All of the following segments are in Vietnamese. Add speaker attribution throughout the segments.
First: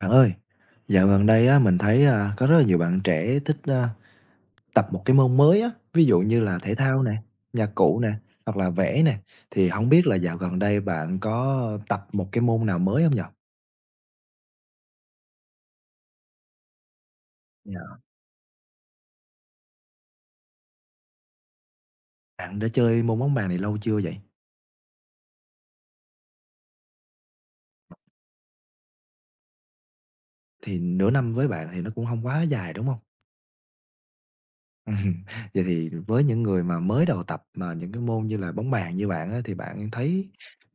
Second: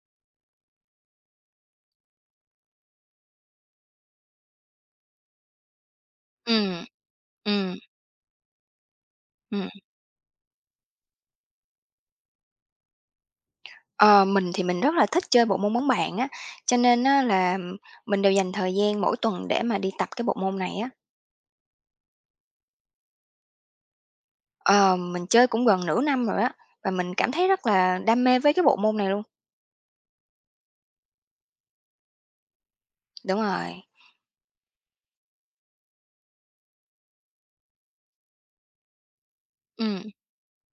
Speaker 1: Bạn ơi, dạo gần đây á, mình thấy, có rất là nhiều bạn trẻ thích, tập một cái môn mới á, ví dụ như là thể
Speaker 2: Ừm,
Speaker 1: thao nè, nhạc
Speaker 2: ừm,
Speaker 1: cụ nè, hoặc là vẽ nè,
Speaker 2: ừm.
Speaker 1: thì không biết là dạo gần đây bạn có tập một cái môn nào mới không nhở?
Speaker 2: Ờ, mình thì mình rất là thích chơi bộ môn bóng bàn á, cho nên á là
Speaker 1: Yeah.
Speaker 2: mình đều dành thời gian mỗi tuần để mà đi tập cái bộ môn này á.
Speaker 1: Bạn đã chơi môn bóng bàn này lâu chưa vậy?
Speaker 2: Ờ, mình chơi cũng gần nửa năm rồi á, và mình cảm thấy rất là đam mê với cái bộ môn này luôn.
Speaker 1: Thì nửa năm với bạn thì nó cũng không quá dài, đúng không?
Speaker 2: Đúng rồi,
Speaker 1: Vậy thì với những người mà mới đầu tập mà những cái môn như là bóng bàn như bạn á, thì bạn
Speaker 2: ừm.
Speaker 1: thấy,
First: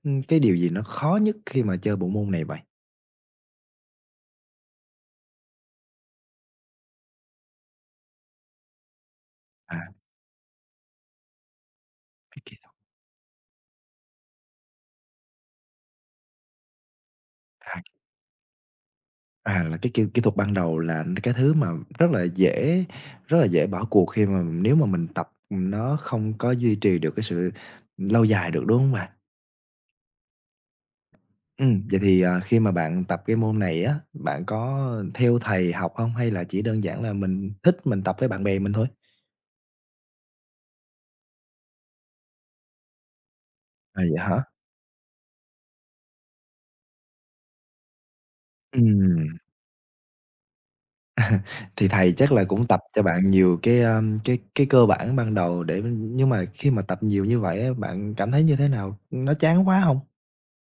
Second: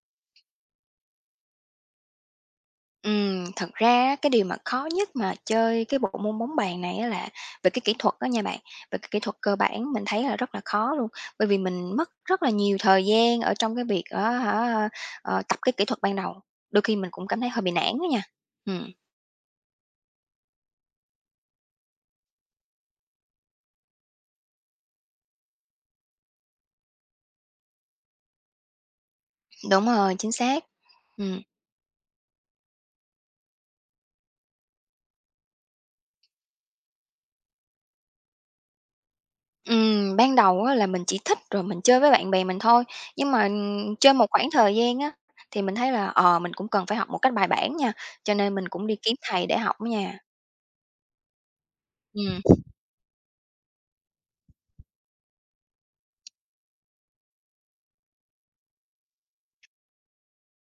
Speaker 1: cái điều gì nó khó nhất khi mà chơi bộ môn này vậy?
Speaker 2: Thật ra á, cái điều mà khó nhất mà chơi cái bộ môn bóng bàn này á là về cái kỹ thuật đó nha bạn, về cái kỹ thuật cơ
Speaker 1: À,
Speaker 2: bản mình thấy là rất là khó luôn. Bởi vì mình mất
Speaker 1: cái
Speaker 2: rất là
Speaker 1: kỹ thuật
Speaker 2: nhiều thời gian ở trong cái việc á hả, tập cái kỹ thuật ban đầu, đôi khi mình cũng cảm thấy hơi bị
Speaker 1: à.
Speaker 2: nản đó nha. Ừm,
Speaker 1: À, là cái kỹ kỹ thuật ban đầu là cái thứ mà rất là dễ rất là dễ bỏ cuộc khi mà nếu mà mình tập nó không có duy trì được cái sự lâu dài được, đúng không bạn?
Speaker 2: đúng rồi, chính xác. Ừm,
Speaker 1: Vậy thì, khi mà bạn tập cái môn này á, bạn có theo thầy học không hay là chỉ đơn giản là mình thích mình tập với bạn bè mình thôi?
Speaker 2: ban đầu á là mình chỉ thích rồi mình chơi với bạn bè mình thôi, nhưng mà,
Speaker 1: À,
Speaker 2: chơi
Speaker 1: vậy
Speaker 2: một
Speaker 1: hả?
Speaker 2: khoảng thời gian á, thì mình thấy là, mình cũng cần phải học một cách bài bản nha, cho nên mình cũng đi kiếm
Speaker 1: Ừm,
Speaker 2: thầy để học đó nha.
Speaker 1: thì thầy chắc
Speaker 2: Ừm.
Speaker 1: là cũng tập cho bạn nhiều cái, cái cơ bản ban đầu để nhưng mà khi mà tập nhiều như vậy á, bạn cảm thấy như thế nào? Nó chán quá không?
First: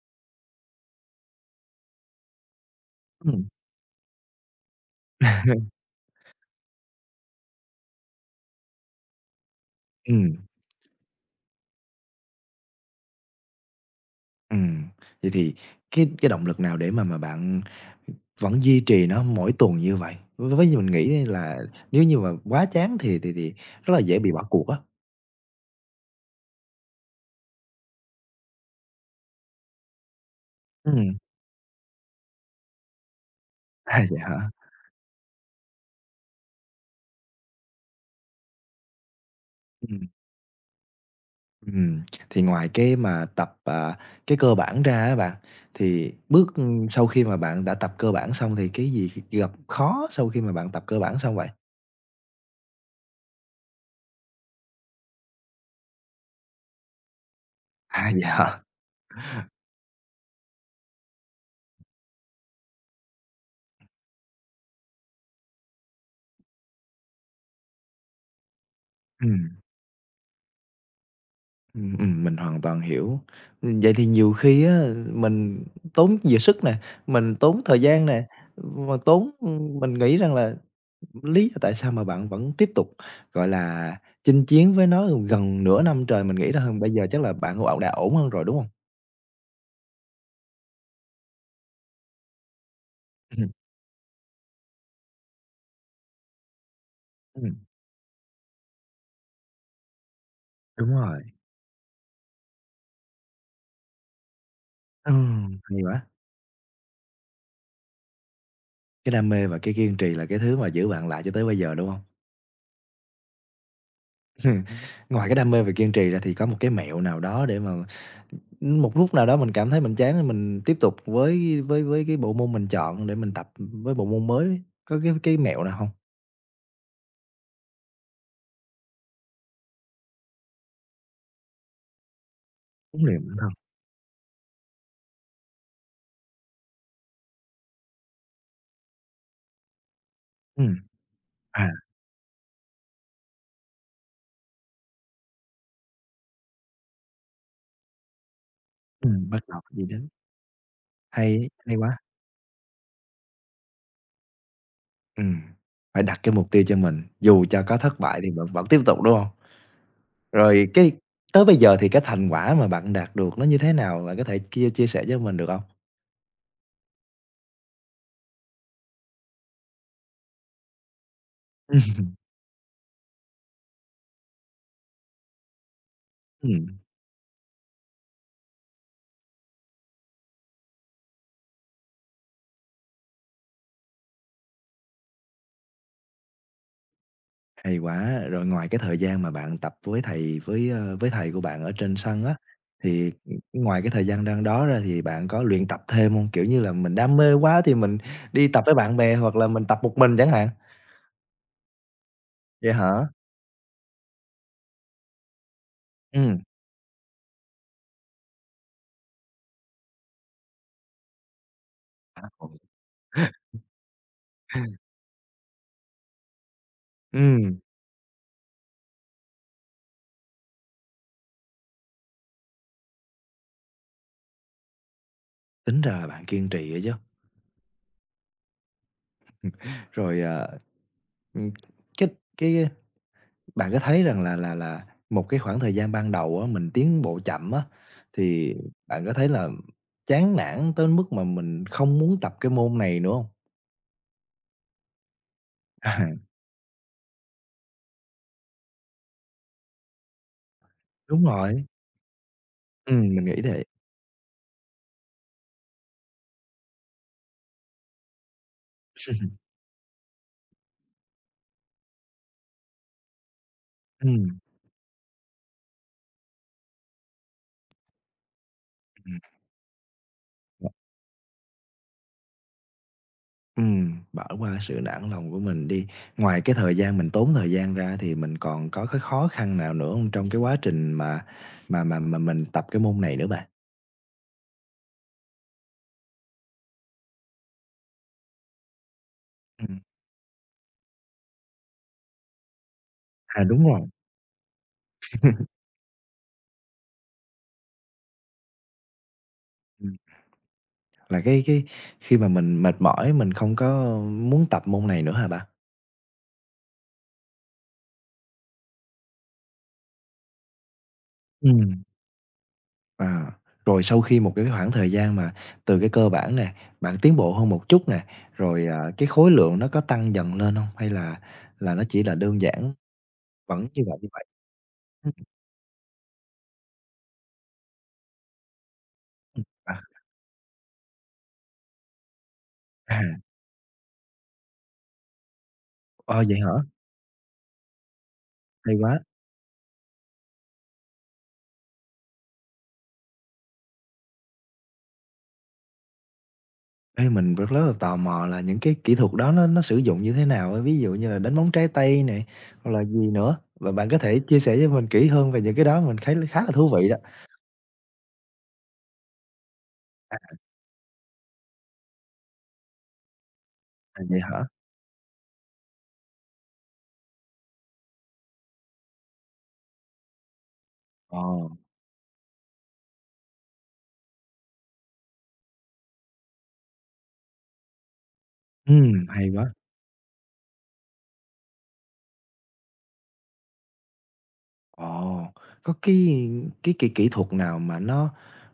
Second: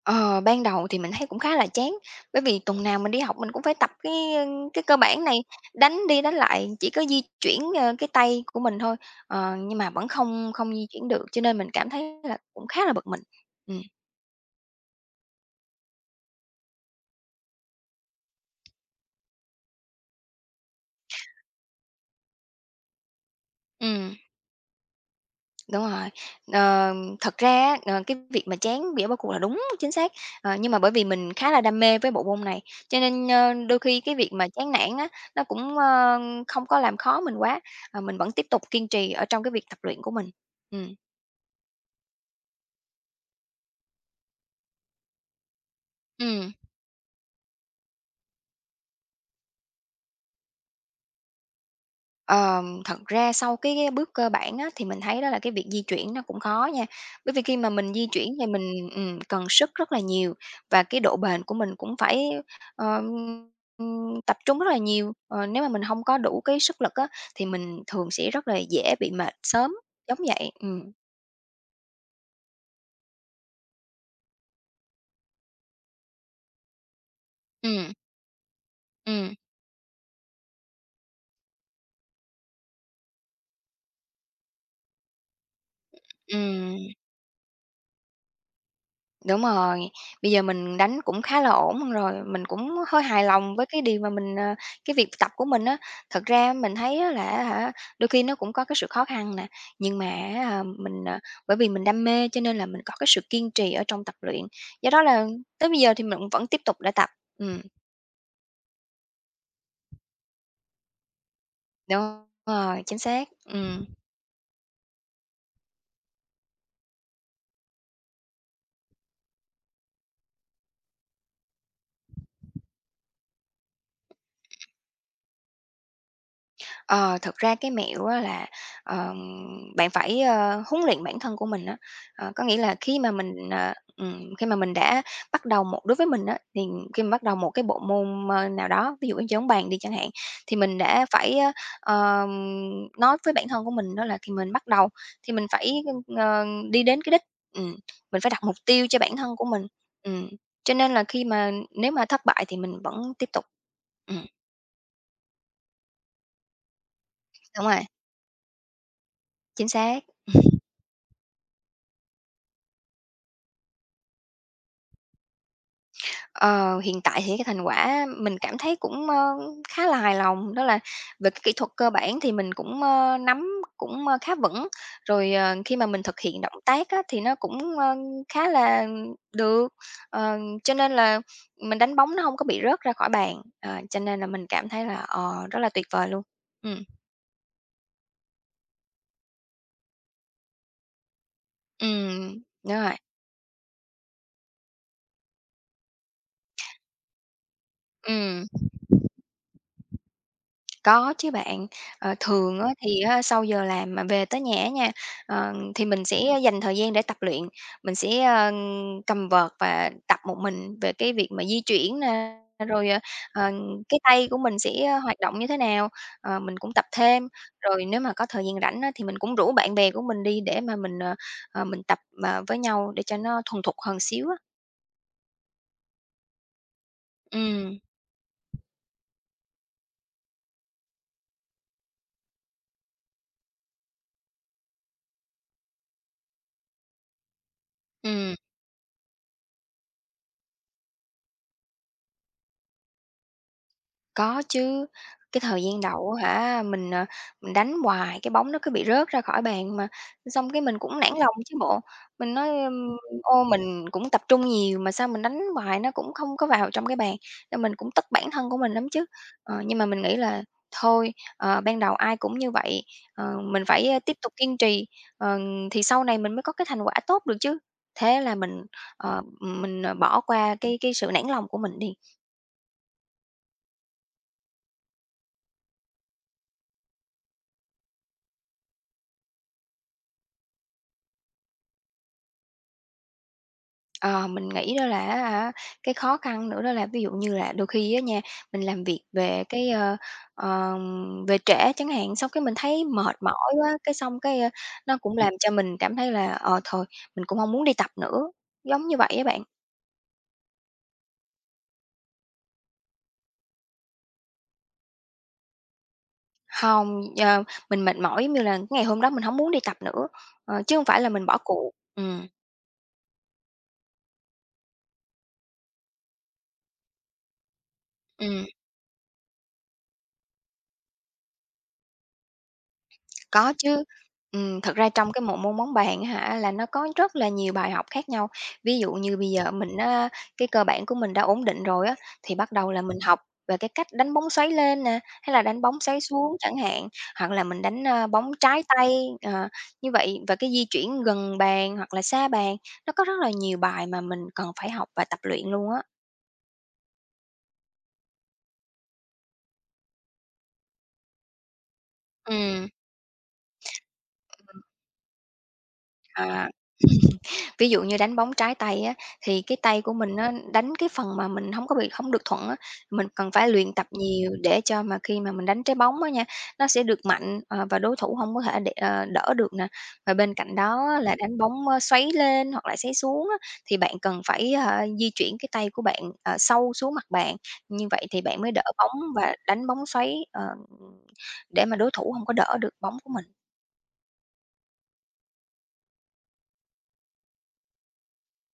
Speaker 2: Ờ, Ban đầu thì mình thấy cũng khá là chán, bởi vì tuần nào mình đi học
Speaker 1: Ừm,
Speaker 2: mình cũng phải tập cái cơ bản này, đánh đi đánh lại, chỉ có di chuyển, cái tay của mình thôi, nhưng mà vẫn
Speaker 1: ừm.
Speaker 2: không không di chuyển được, cho nên mình cảm thấy là cũng khá là bực mình. Ừm,
Speaker 1: Ừm, vậy thì cái động lực nào để mà bạn vẫn duy trì nó mỗi tuần như vậy? Với mình nghĩ là nếu như mà quá chán thì rất là
Speaker 2: ừm,
Speaker 1: dễ bị bỏ cuộc á.
Speaker 2: đúng rồi. Ờ, thật ra á, cái việc mà chán đĩa bỏ cuộc là đúng, chính xác, nhưng mà
Speaker 1: Ừ.
Speaker 2: bởi vì mình khá là đam mê với bộ môn này, cho nên, đôi
Speaker 1: À,
Speaker 2: khi cái
Speaker 1: vậy
Speaker 2: việc mà
Speaker 1: hả?
Speaker 2: chán nản á, nó cũng, không có làm khó mình quá, mình vẫn tiếp tục kiên trì ở trong cái việc tập
Speaker 1: Ừ.
Speaker 2: luyện của mình. Ừm.
Speaker 1: Ừm, thì ngoài cái mà tập, cái cơ bản ra á bạn, thì
Speaker 2: Ừm,
Speaker 1: bước, sau khi mà bạn đã tập cơ bản xong thì cái gì gặp khó sau khi mà bạn tập cơ bản xong vậy?
Speaker 2: thật ra sau cái bước cơ bản á, thì mình thấy đó là cái việc di chuyển nó cũng khó nha. Bởi vì khi mà mình di
Speaker 1: À, vậy
Speaker 2: chuyển thì
Speaker 1: hả?
Speaker 2: mình, cần sức rất là nhiều và cái độ bền của mình cũng phải, ờm, tập trung rất là nhiều. Ờ, nếu mà mình không có đủ cái sức lực á, thì mình thường sẽ rất là dễ bị mệt
Speaker 1: Ừm.
Speaker 2: sớm, giống vậy.
Speaker 1: Mình hoàn toàn hiểu. Vậy thì nhiều khi á, mình tốn giờ sức nè, mình tốn thời
Speaker 2: Ừm,
Speaker 1: gian nè, mà tốn
Speaker 2: ừm,
Speaker 1: mình nghĩ rằng là lý do tại sao mà bạn vẫn tiếp tục, gọi là, chinh chiến với nó gần nửa năm trời, mình nghĩ rằng bây
Speaker 2: ừm.
Speaker 1: giờ chắc là bạn cũng đã ổn hơn rồi, đúng không?
Speaker 2: Đúng rồi, bây giờ mình đánh cũng khá là ổn rồi, mình cũng hơi hài
Speaker 1: Ừm,
Speaker 2: lòng với cái điều mà mình, cái việc tập của mình á. Thật ra mình thấy á là
Speaker 1: ừm,
Speaker 2: hả, đôi khi nó cũng có cái sự khó khăn nè, nhưng mà á
Speaker 1: đúng
Speaker 2: mình, ờ
Speaker 1: rồi.
Speaker 2: bởi vì mình đam mê cho nên là mình có cái sự kiên trì ở trong tập luyện, do đó là tới
Speaker 1: Hay
Speaker 2: bây giờ thì
Speaker 1: quá!
Speaker 2: mình vẫn tiếp tục để tập. Ừm,
Speaker 1: Cái đam mê và cái kiên trì là cái thứ mà giữ bạn lại cho tới bây giờ, đúng không?
Speaker 2: đúng rồi, chính xác.
Speaker 1: Ừm, ngoài cái đam mê và kiên trì ra thì có một cái mẹo nào đó để mà, một lúc nào đó mình cảm thấy mình chán thì mình tiếp tục với cái bộ môn mình chọn để mình tập với bộ môn mới, có cái mẹo nào không?
Speaker 2: Ờ, thực ra cái mẹo á là, ờm, bạn phải, huấn luyện bản thân của mình á. Có nghĩa là khi
Speaker 1: Huấn
Speaker 2: mà
Speaker 1: luyện bản thân.
Speaker 2: mình, khi mà mình đã bắt đầu một đối với mình á, thì khi mà bắt đầu một cái bộ môn, nào đó, ví dụ như chơi bóng bàn đi chẳng hạn, thì
Speaker 1: Ừm,
Speaker 2: mình đã phải,
Speaker 1: à,
Speaker 2: nói với bản thân của mình đó là khi mình bắt đầu thì mình phải, ờ, đi đến cái đích, ừm, mình phải đặt mục tiêu cho bản thân
Speaker 1: bắt
Speaker 2: của
Speaker 1: đầu
Speaker 2: mình.
Speaker 1: gì đến.
Speaker 2: Ừm, cho nên là khi
Speaker 1: Hay ấy,
Speaker 2: mà
Speaker 1: hay
Speaker 2: nếu
Speaker 1: quá.
Speaker 2: mà thất bại thì mình vẫn tiếp tục. Ừm,
Speaker 1: Ừm, phải đặt cái mục tiêu cho mình, dù cho
Speaker 2: đúng
Speaker 1: có
Speaker 2: rồi,
Speaker 1: thất bại thì vẫn vẫn tiếp tục, đúng không?
Speaker 2: chính xác.
Speaker 1: Rồi cái tới bây giờ thì cái thành quả mà bạn đạt được nó như thế nào? Bạn có thể chia chia sẻ với mình được không?
Speaker 2: Ờ, hiện tại thì cái thành quả mình cảm thấy cũng, khá là hài lòng, đó là về cái kỹ thuật cơ bản thì mình cũng, nắm cũng, khá vững. Rồi, khi mà mình thực hiện động
Speaker 1: Ừm.
Speaker 2: tác á, thì nó cũng, khá là được, ờ, cho nên là mình đánh bóng nó không có bị rớt ra khỏi bàn, cho nên là mình cảm thấy là, rất là tuyệt vời luôn. ừ
Speaker 1: Hay quá! Rồi ngoài cái thời gian mà bạn tập với thầy với thầy của bạn ở
Speaker 2: ừ
Speaker 1: trên sân á,
Speaker 2: đúng rồi,
Speaker 1: thì, ngoài cái thời gian đang đó ra thì bạn có luyện tập thêm hông? Kiểu như là, mình đam mê quá thì mình
Speaker 2: ừ
Speaker 1: đi tập với bạn bè hoặc là mình tập một mình chẳng hạn.
Speaker 2: Có chứ bạn. Thường á
Speaker 1: Vậy hả?
Speaker 2: thì á sau giờ làm mà về tới nhà á nha, thì mình sẽ
Speaker 1: Ừm.
Speaker 2: dành thời gian để tập luyện. Mình sẽ, cầm vợt và tập một mình về cái việc mà di chuyển
Speaker 1: À,
Speaker 2: nè,
Speaker 1: ồ.
Speaker 2: rồi, ờ, cái tay của mình sẽ hoạt động như thế nào, mình cũng tập thêm.
Speaker 1: Ừm,
Speaker 2: Rồi nếu mà có thời gian rảnh á thì mình cũng rủ bạn bè của mình đi để mà mình, mình tập, với nhau để cho nó thuần thục hơn xíu á.
Speaker 1: tính ra là bạn kiên trì á chứ.
Speaker 2: ừ
Speaker 1: Rồi, ừm, cái cái Bạn có thấy rằng là một cái khoảng thời gian ban đầu á, mình tiến bộ chậm á,
Speaker 2: ừm.
Speaker 1: thì bạn có thấy là chán nản tới mức mà mình không muốn tập cái môn này nữa hông?
Speaker 2: Có chứ, cái thời gian
Speaker 1: À,
Speaker 2: đầu á hả, mình đánh hoài cái bóng nó cứ bị rớt ra khỏi bàn mà, xong cái mình cũng nản
Speaker 1: đúng
Speaker 2: lòng chứ
Speaker 1: rồi,
Speaker 2: bộ. Mình nói,
Speaker 1: mình nghĩ thế.
Speaker 2: mình cũng tập trung nhiều mà sao mình đánh hoài nó cũng không có vào trong cái bàn, nên mình cũng tức bản thân của mình lắm chứ. Nhưng mà mình nghĩ là thôi, ban đầu ai cũng như vậy, mình phải, tiếp tục
Speaker 1: Ừm,
Speaker 2: kiên trì, ờ, thì sau này mình mới có cái thành quả tốt được chứ. Thế là
Speaker 1: ừm,
Speaker 2: ờ, mình, bỏ qua
Speaker 1: ờ,
Speaker 2: cái sự nản lòng của mình đi.
Speaker 1: bỏ qua sự nản lòng của mình đi. Ngoài cái thời gian mình tốn thời gian ra thì mình còn có cái khó khăn nào nữa hông trong cái quá trình mà mình tập cái môn này nữa bạn?
Speaker 2: Ờ, mình nghĩ đó là á cái khó khăn nữa đó là ví dụ như là đôi khi á nha, mình làm việc về cái,
Speaker 1: Ừm,
Speaker 2: về trễ chẳng hạn, xong cái mình thấy mệt
Speaker 1: à,
Speaker 2: mỏi
Speaker 1: đúng
Speaker 2: quá,
Speaker 1: rồi.
Speaker 2: cái xong cái, nó cũng làm cho mình cảm thấy là, thôi mình cũng không muốn đi tập nữa, giống như vậy á bạn.
Speaker 1: Ừm. Là cái khi mà mình mệt mỏi, mình không có muốn tập môn này nữa hả bạn?
Speaker 2: Hông, mình mệt mỏi giống như là ngày hôm đó mình không muốn đi tập nữa, chứ không phải là mình bỏ cuộc.
Speaker 1: Ừm.
Speaker 2: Ừ
Speaker 1: À, rồi sau khi một cái khoảng thời gian mà từ cái cơ bản nè, bạn tiến bộ hơn một chút nè,
Speaker 2: ừ
Speaker 1: rồi, cái khối lượng nó có tăng dần lên hông? Hay là nó chỉ là đơn giản
Speaker 2: Có
Speaker 1: vẫn như
Speaker 2: chứ.
Speaker 1: vậy, như vậy?
Speaker 2: Thật ra
Speaker 1: Ừm,
Speaker 2: trong cái một môn bóng bàn á hả, là nó có rất là nhiều bài học khác nhau. Ví dụ như bây
Speaker 1: ừm.
Speaker 2: giờ mình
Speaker 1: À,
Speaker 2: á, cái cơ bản của mình đã ổn định rồi á, thì bắt đầu là
Speaker 1: à,
Speaker 2: mình học về cái cách đánh bóng xoáy lên nè, hay là đánh bóng xoáy
Speaker 1: ờ,
Speaker 2: xuống
Speaker 1: vậy hả?
Speaker 2: chẳng hạn, hoặc là mình đánh, bóng trái
Speaker 1: Hay quá!
Speaker 2: tay, ờ, như vậy và cái di chuyển gần bàn hoặc là xa bàn, nó có rất là nhiều bài mà mình cần phải học và tập luyện luôn á.
Speaker 1: Ê, mình rất rất là tò mò là những cái kỹ thuật đó nó sử dụng như thế nào á? Ví dụ như là đánh bóng trái tay nè,
Speaker 2: Ừm,
Speaker 1: hoặc là gì nữa? Và bạn có thể chia sẻ với mình kỹ hơn về những cái đó, mình thấy khá là
Speaker 2: à.
Speaker 1: thú vị đó.
Speaker 2: Ví dụ như đánh bóng trái tay á, thì cái tay của mình á, đánh cái phần mà mình hổng có bị hổng được thuận á, mình cần phải luyện tập
Speaker 1: À, vậy
Speaker 2: nhiều
Speaker 1: hả?
Speaker 2: để cho mà khi mà mình đánh trái bóng á nha, nó sẽ được mạnh, và đối thủ hông có thể để đỡ được nè. Và bên cạnh đó á là
Speaker 1: Ờ,
Speaker 2: đánh bóng, xoáy lên hoặc là xoáy xuống á, thì bạn cần phải, di chuyển cái tay của bạn, sâu xuống mặt bàn, như vậy thì bạn mới đỡ bóng
Speaker 1: ừm. Hay
Speaker 2: và
Speaker 1: quá.
Speaker 2: đánh bóng xoáy, để mà đối thủ hông có đỡ được bóng của mình.
Speaker 1: Ồ, có cái kỹ kỹ thuật nào mà nó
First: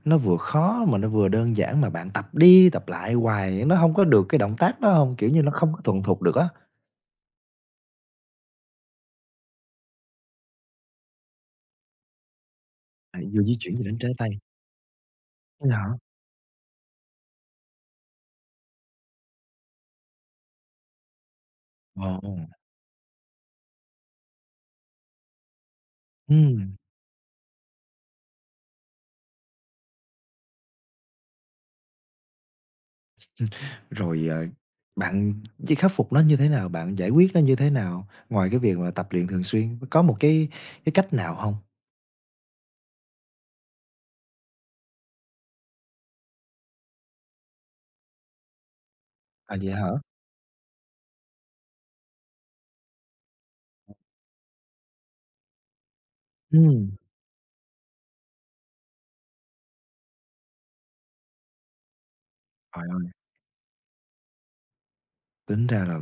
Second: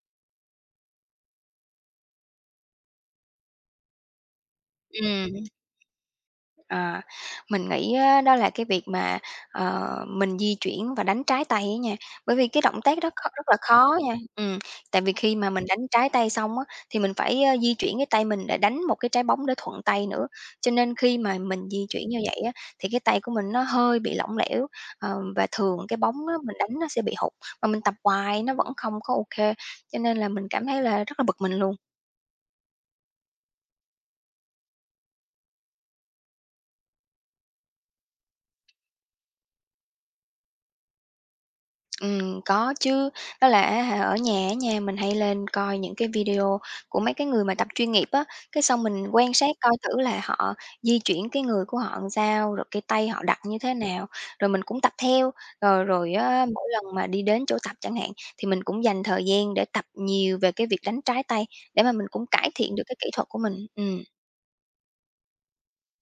Speaker 1: nó vừa khó mà nó vừa đơn giản mà bạn tập đi tập lại hoài nó hông có được cái động tác đó hông? Kiểu như,
Speaker 2: Ừm.
Speaker 1: nó không có thuần thục được á,
Speaker 2: À, mình nghĩ á, đó là cái việc mà, mình di chuyển và đánh trái tay á nha, bởi vì cái động tác đó
Speaker 1: à, vừa
Speaker 2: rất
Speaker 1: di
Speaker 2: là
Speaker 1: chuyển vừa đánh
Speaker 2: khó
Speaker 1: trái
Speaker 2: nha.
Speaker 1: tay.
Speaker 2: Tại vì khi mà mình
Speaker 1: Vậy
Speaker 2: đánh
Speaker 1: hả?
Speaker 2: trái tay xong á, thì mình phải, di chuyển cái tay mình để đánh một cái trái bóng để thuận tay nữa, cho nên khi mà mình di
Speaker 1: Ồ,
Speaker 2: chuyển như vậy á, thì cái tay của mình nó hơi bị lỏng lẻo, và thường cái bóng á, mình
Speaker 1: ừm,
Speaker 2: đánh nó sẽ bị hụt, mà mình tập hoài nó vẫn không có ok, cho nên là mình cảm thấy là rất là bực mình luôn.
Speaker 1: rồi, bạn chỉ khắc phục nó như thế nào? Bạn giải quyết nó như thế nào? Ngoài cái việc mà tập luyện thường xuyên, có một cái cách nào hông?
Speaker 2: Có chứ, đó là á hả, ở nhà á nha, mình hay lên coi những cái video của mấy cái người mà tập chuyên nghiệp á, cái xong mình quan
Speaker 1: À,
Speaker 2: sát
Speaker 1: vậy
Speaker 2: coi
Speaker 1: hả?
Speaker 2: thử là họ di chuyển cái người của họ làm sao, rồi cái tay họ đặt như thế nào, rồi mình cũng tập theo. Rồi rồi á, mỗi
Speaker 1: Ừm.
Speaker 2: lần mà đi đến chỗ tập chẳng hạn, thì mình cũng dành thời gian để tập nhiều về cái việc đánh trái tay để mà mình cũng cải thiện được cái kỹ
Speaker 1: Trời!
Speaker 2: thuật của mình.
Speaker 1: Tính ra là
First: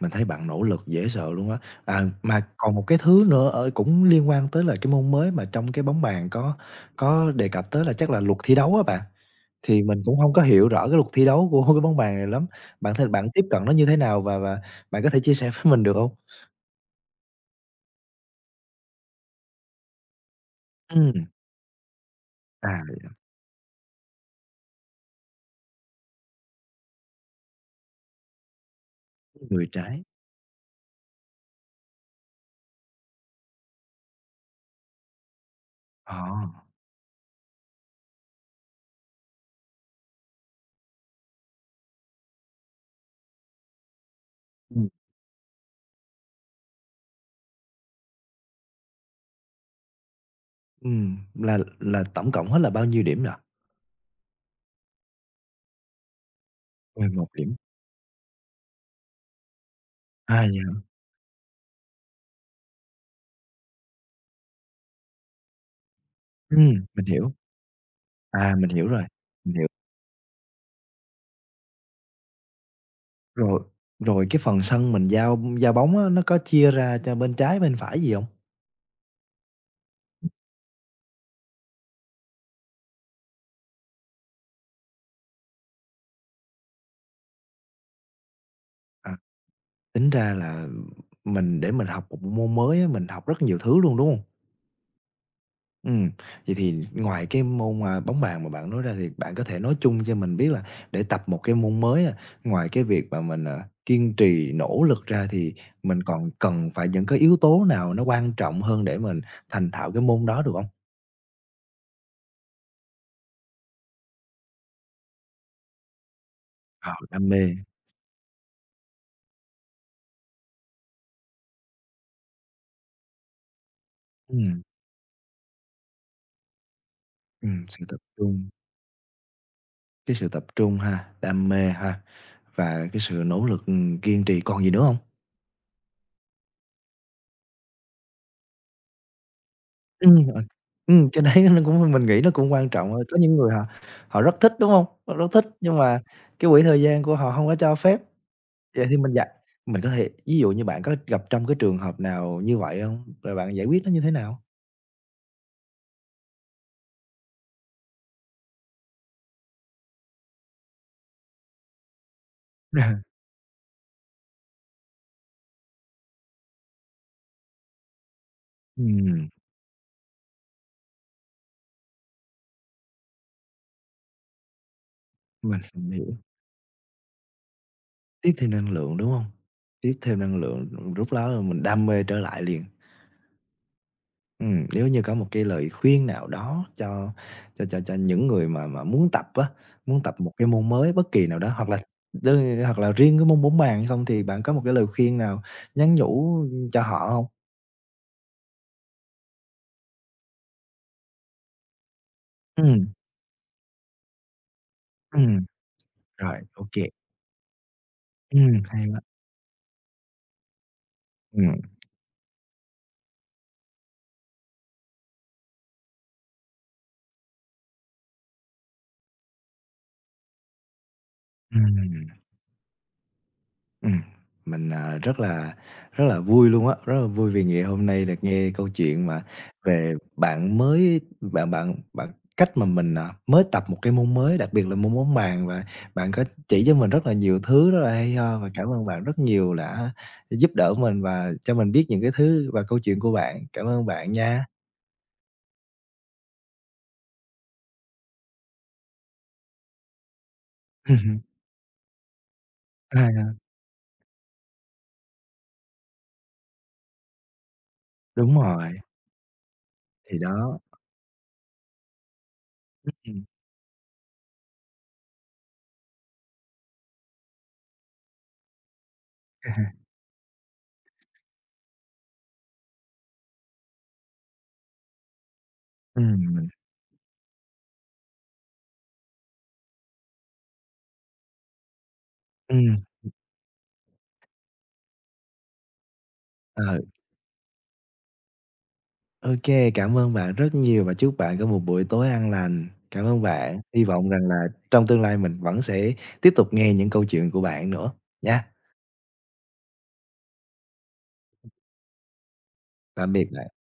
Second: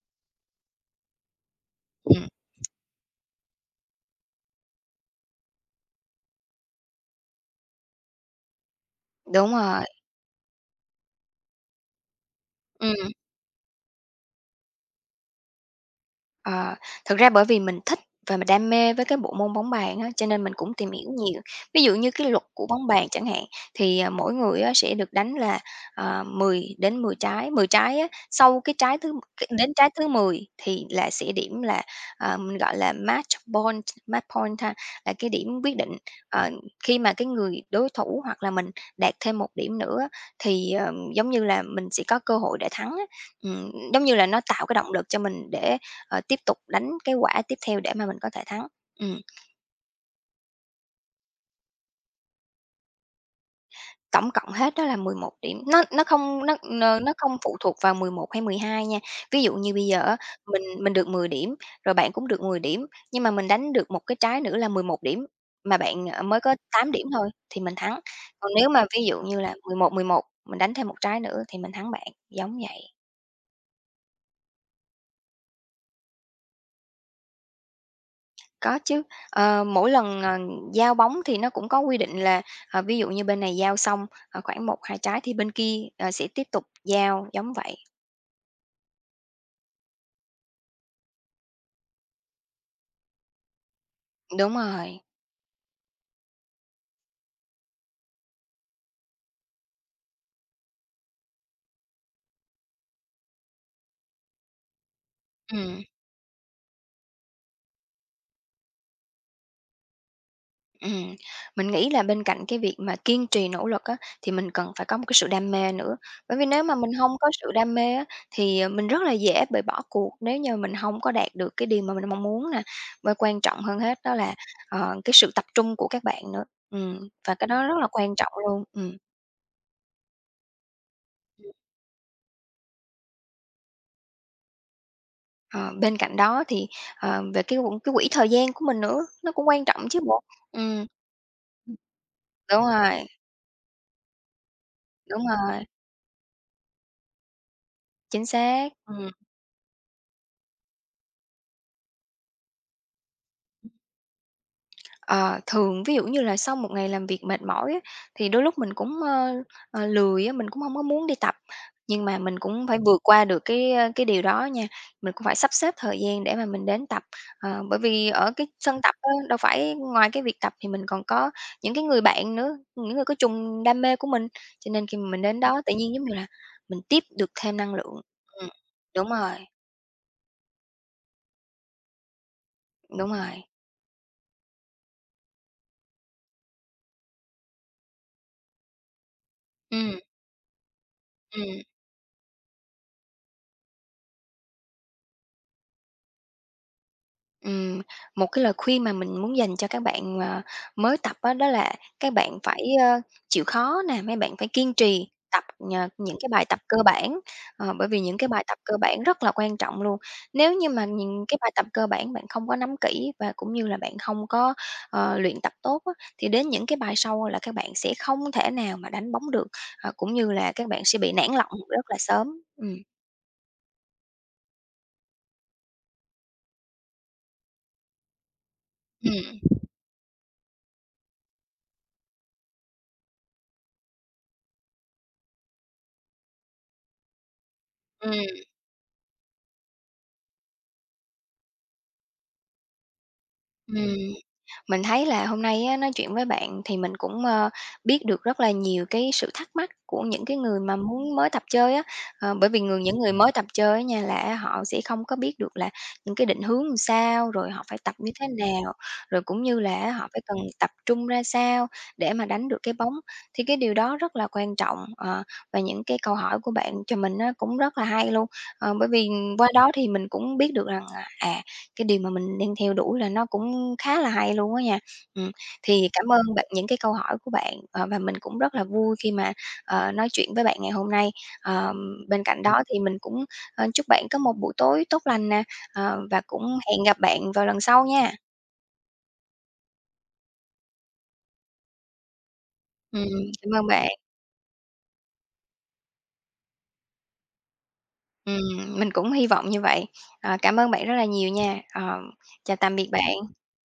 Speaker 1: mình thấy bạn nỗ lực dễ sợ luôn á. À,
Speaker 2: ừm,
Speaker 1: mà còn một cái thứ nữa ở cũng liên quan tới là cái môn mới mà trong cái bóng bàn có đề cập tới là chắc là luật thi đấu á bạn,
Speaker 2: đúng
Speaker 1: thì
Speaker 2: rồi,
Speaker 1: mình cũng hông có hiểu rõ cái luật thi đấu của cái bóng bàn này lắm.
Speaker 2: ừm.
Speaker 1: Bạn tiếp cận nó như thế nào và bạn có thể chia sẻ với mình được hông?
Speaker 2: Ờ, thực ra bởi vì mình thích và mình đam mê với cái bộ môn bóng bàn á, cho nên mình cũng tìm hiểu
Speaker 1: Ừm,
Speaker 2: nhiều. Ví dụ như cái luật của
Speaker 1: à,
Speaker 2: bóng bàn chẳng hạn, thì, mỗi người á sẽ được đánh là, 10 đến 10 trái, 10 trái á, sau cái trái thứ c
Speaker 1: người
Speaker 2: đến trái
Speaker 1: trái.
Speaker 2: thứ 10 thì là sẽ điểm là, mình gọi là match point ha, là cái điểm quyết định.
Speaker 1: Ờ,
Speaker 2: Ờ, khi mà cái người đối thủ hoặc là mình đạt thêm một điểm nữa thì, giống như là, mình sẽ có cơ hội để thắng á. Giống như là, nó tạo cái
Speaker 1: ừm,
Speaker 2: động lực cho mình để tiếp tục đánh cái quả tiếp theo để mà mình có thể thắng. Ừm,
Speaker 1: là tổng cộng hết là bao nhiêu điểm nhỉ?
Speaker 2: tổng cộng hết đó là 11 điểm, nó nó không nó n
Speaker 1: mười
Speaker 2: nó
Speaker 1: Một
Speaker 2: không
Speaker 1: điểm.
Speaker 2: phụ thuộc vào 11 hay 12 nha. Ví dụ như bây giờ á,
Speaker 1: À, vậy
Speaker 2: mình
Speaker 1: hả?
Speaker 2: mình được 10 điểm, rồi bạn cũng được 10 điểm, nhưng mà mình đánh được một cái trái nữa là 11 điểm, mà bạn, mới có 8
Speaker 1: Mình
Speaker 2: điểm thôi
Speaker 1: hiểu.
Speaker 2: thì mình thắng. Còn
Speaker 1: À,
Speaker 2: nếu mà ví dụ như
Speaker 1: mình
Speaker 2: là
Speaker 1: hiểu.
Speaker 2: 11-11 mình đánh thêm một trái nữa thì mình thắng bạn, giống vậy.
Speaker 1: Rồi, cái phần sân mình giao giao bóng á, nó có chia ra cho bên trái, bên phải gì không?
Speaker 2: Có chứ, mỗi lần, giao bóng thì nó cũng có quy định là, ví dụ như bên này giao xong, khoảng một 2 trái thì bên kia, sẽ tiếp tục giao, giống vậy.
Speaker 1: À, tính ra là mình để mình học một môn mới á, mình học rất nhiều thứ luôn, đúng không?
Speaker 2: Đúng rồi,
Speaker 1: Ừm, vậy thì ngoài cái môn, bóng bàn mà bạn nói ra thì bạn có thể nói chung cho mình biết là để tập một cái môn mới á, ngoài cái việc mà mình, kiên trì nỗ lực ra thì
Speaker 2: ừm,
Speaker 1: mình còn cần phải những cái yếu tố nào nó quan trọng hơn để mình thành thạo cái môn đó được không?
Speaker 2: ừm. Mình nghĩ là bên cạnh cái việc mà kiên trì nỗ lực á, thì mình cần phải có một cái sự đam mê nữa, bởi vì nếu mà mình
Speaker 1: Ờ,
Speaker 2: không
Speaker 1: đam
Speaker 2: có sự
Speaker 1: mê,
Speaker 2: đam mê á, thì, mình rất là dễ bị bỏ cuộc nếu như mình không có đạt được cái điều mà mình mong muốn nè. Và quan trọng hơn hết đó là,
Speaker 1: ừm,
Speaker 2: cái sự tập trung của các bạn nữa, và cái đó rất
Speaker 1: sự
Speaker 2: là
Speaker 1: tập
Speaker 2: quan trọng
Speaker 1: trung.
Speaker 2: luôn.
Speaker 1: Cái sự tập trung ha, đam mê ha, và cái sự nỗ lực, kiên trì, còn gì nữa hông?
Speaker 2: Ờ, bên cạnh đó thì, về cái quỹ thời gian của mình nữa, nó cũng quan trọng chứ bộ.
Speaker 1: Ờ,
Speaker 2: Ừm,
Speaker 1: cái đấy nó cũng mình nghĩ nó cũng
Speaker 2: đúng
Speaker 1: quan trọng thôi.
Speaker 2: rồi,
Speaker 1: Có những người họ họ rất thích, đúng hông? Họ
Speaker 2: đúng
Speaker 1: rất thích
Speaker 2: rồi,
Speaker 1: nhưng mà cái quỹ thời gian của họ hông có cho phép.
Speaker 2: chính xác,
Speaker 1: Vậy thì
Speaker 2: ừm.
Speaker 1: mình có thể ví dụ như bạn có gặp trong cái trường hợp nào như vậy hông? Rồi bạn giải quyết nó như thế nào?
Speaker 2: Ờ, thường ví dụ như là sau một ngày làm việc mệt mỏi á, thì đôi lúc mình cũng, lười á, mình cũng không có muốn đi tập, nhưng mà mình cũng phải
Speaker 1: À,
Speaker 2: vượt qua được cái điều đó nha. Mình cũng phải sắp xếp thời gian để mà mình đến tập, bởi vì ở cái sân tập á,
Speaker 1: ừm,
Speaker 2: đâu phải ngoài cái việc tập thì mình còn có những cái người bạn nữa, những người có chung đam mê của mình, cho nên khi mà mình đến
Speaker 1: mình
Speaker 2: đó tự
Speaker 1: mình
Speaker 2: nhiên, giống như
Speaker 1: hiểu.
Speaker 2: là, mình tiếp được thêm năng lượng.
Speaker 1: Tiếp
Speaker 2: Ừm,
Speaker 1: thêm năng lượng, đúng
Speaker 2: đúng
Speaker 1: hông?
Speaker 2: rồi,
Speaker 1: Tiếp thêm năng lượng, lúc đó là mình đam mê trở lại liền.
Speaker 2: đúng rồi.
Speaker 1: Ừ, nếu như có một cái lời khuyên nào đó cho những người mà muốn tập á,
Speaker 2: Ừm,
Speaker 1: muốn tập một cái môn mới bất kỳ nào đó,
Speaker 2: ừm.
Speaker 1: hoặc là đơn hoặc là riêng cái môn bóng bàn hay không thì bạn có một cái lời khuyên nào nhắn nhủ cho họ không?
Speaker 2: Ừm, một cái lời khuyên mà mình muốn dành cho các bạn, mới tập á, đó là các bạn phải,
Speaker 1: Ừm,
Speaker 2: chịu khó nè, mấy bạn phải kiên trì
Speaker 1: ừm,
Speaker 2: tập nhờ những cái
Speaker 1: rồi,
Speaker 2: bài tập
Speaker 1: ok
Speaker 2: cơ
Speaker 1: kê.
Speaker 2: bản, bởi vì những cái bài tập
Speaker 1: Hay
Speaker 2: cơ
Speaker 1: quá.
Speaker 2: bản rất là quan trọng luôn. Nếu như mà những cái
Speaker 1: Ừ.
Speaker 2: bài tập cơ bản bạn không có nắm kỹ và cũng như là bạn không có, luyện tập tốt á, thì đến những cái bài sau là các bạn sẽ không thể nào mà đánh bóng được, cũng như là các bạn sẽ bị nản lòng rất là
Speaker 1: Ừm.
Speaker 2: sớm. Ừm,
Speaker 1: Ừm, mình, rất là vui luôn á, rất là vui vì ngày hôm nay được nghe câu chuyện mà
Speaker 2: ừm,
Speaker 1: về bạn mới bạn bạn bạn cách mà mình, mới tập một cái môn mới, đặc biệt là môn bóng bàn và bạn có chỉ cho mình rất là nhiều thứ rất là hay
Speaker 2: ừm,
Speaker 1: ho và cảm ơn bạn rất nhiều đã giúp đỡ mình và cho mình biết những cái thứ và câu chuyện của bạn. Cảm ơn
Speaker 2: ừm.
Speaker 1: bạn nha.
Speaker 2: Mình thấy là hôm nay á, nói chuyện với bạn thì mình cũng, biết được rất là nhiều cái sự thắc mắc của những cái người mà muốn mới tập chơi á. Bởi vì những người mới
Speaker 1: À,
Speaker 2: tập chơi á nha là họ sẽ không có biết được là những cái định hướng làm sao, rồi họ phải tập như thế
Speaker 1: đúng rồi,
Speaker 2: nào, rồi cũng như là họ
Speaker 1: thì
Speaker 2: phải cần
Speaker 1: đó.
Speaker 2: tập trung ra sao để mà đánh được cái bóng.
Speaker 1: Ừ.
Speaker 2: Thì cái điều đó rất là quan trọng, và những cái câu hỏi của bạn cho mình á cũng rất là hay luôn. Bởi vì qua đó thì mình cũng biết được rằng, à cái điều mà mình đang theo đuổi là nó cũng khá là hay luôn á nha. Ừm, thì
Speaker 1: Ừ,
Speaker 2: cảm ơn bạn
Speaker 1: mình,
Speaker 2: những cái câu hỏi của bạn, và mình cũng rất là vui khi mà, nói chuyện với bạn ngày hôm nay. Ờm, bên cạnh đó thì mình cũng, chúc bạn có một buổi tối tốt lành nè, và cũng
Speaker 1: ờ.
Speaker 2: hẹn gặp bạn vào lần sau nha.
Speaker 1: OK, cảm ơn bạn rất nhiều và chúc bạn có một buổi tối an lành. Cảm
Speaker 2: Ừm,
Speaker 1: ơn
Speaker 2: cảm
Speaker 1: bạn,
Speaker 2: ơn
Speaker 1: hy
Speaker 2: bạn.
Speaker 1: vọng rằng là trong tương lai mình vẫn sẽ tiếp tục nghe những câu chuyện của bạn nữa, nha.
Speaker 2: Ừm, mình cũng hy vọng như vậy. Cảm ơn bạn rất là nhiều nha. Ờ, chào tạm biệt
Speaker 1: Tạm
Speaker 2: bạn.
Speaker 1: biệt bạn.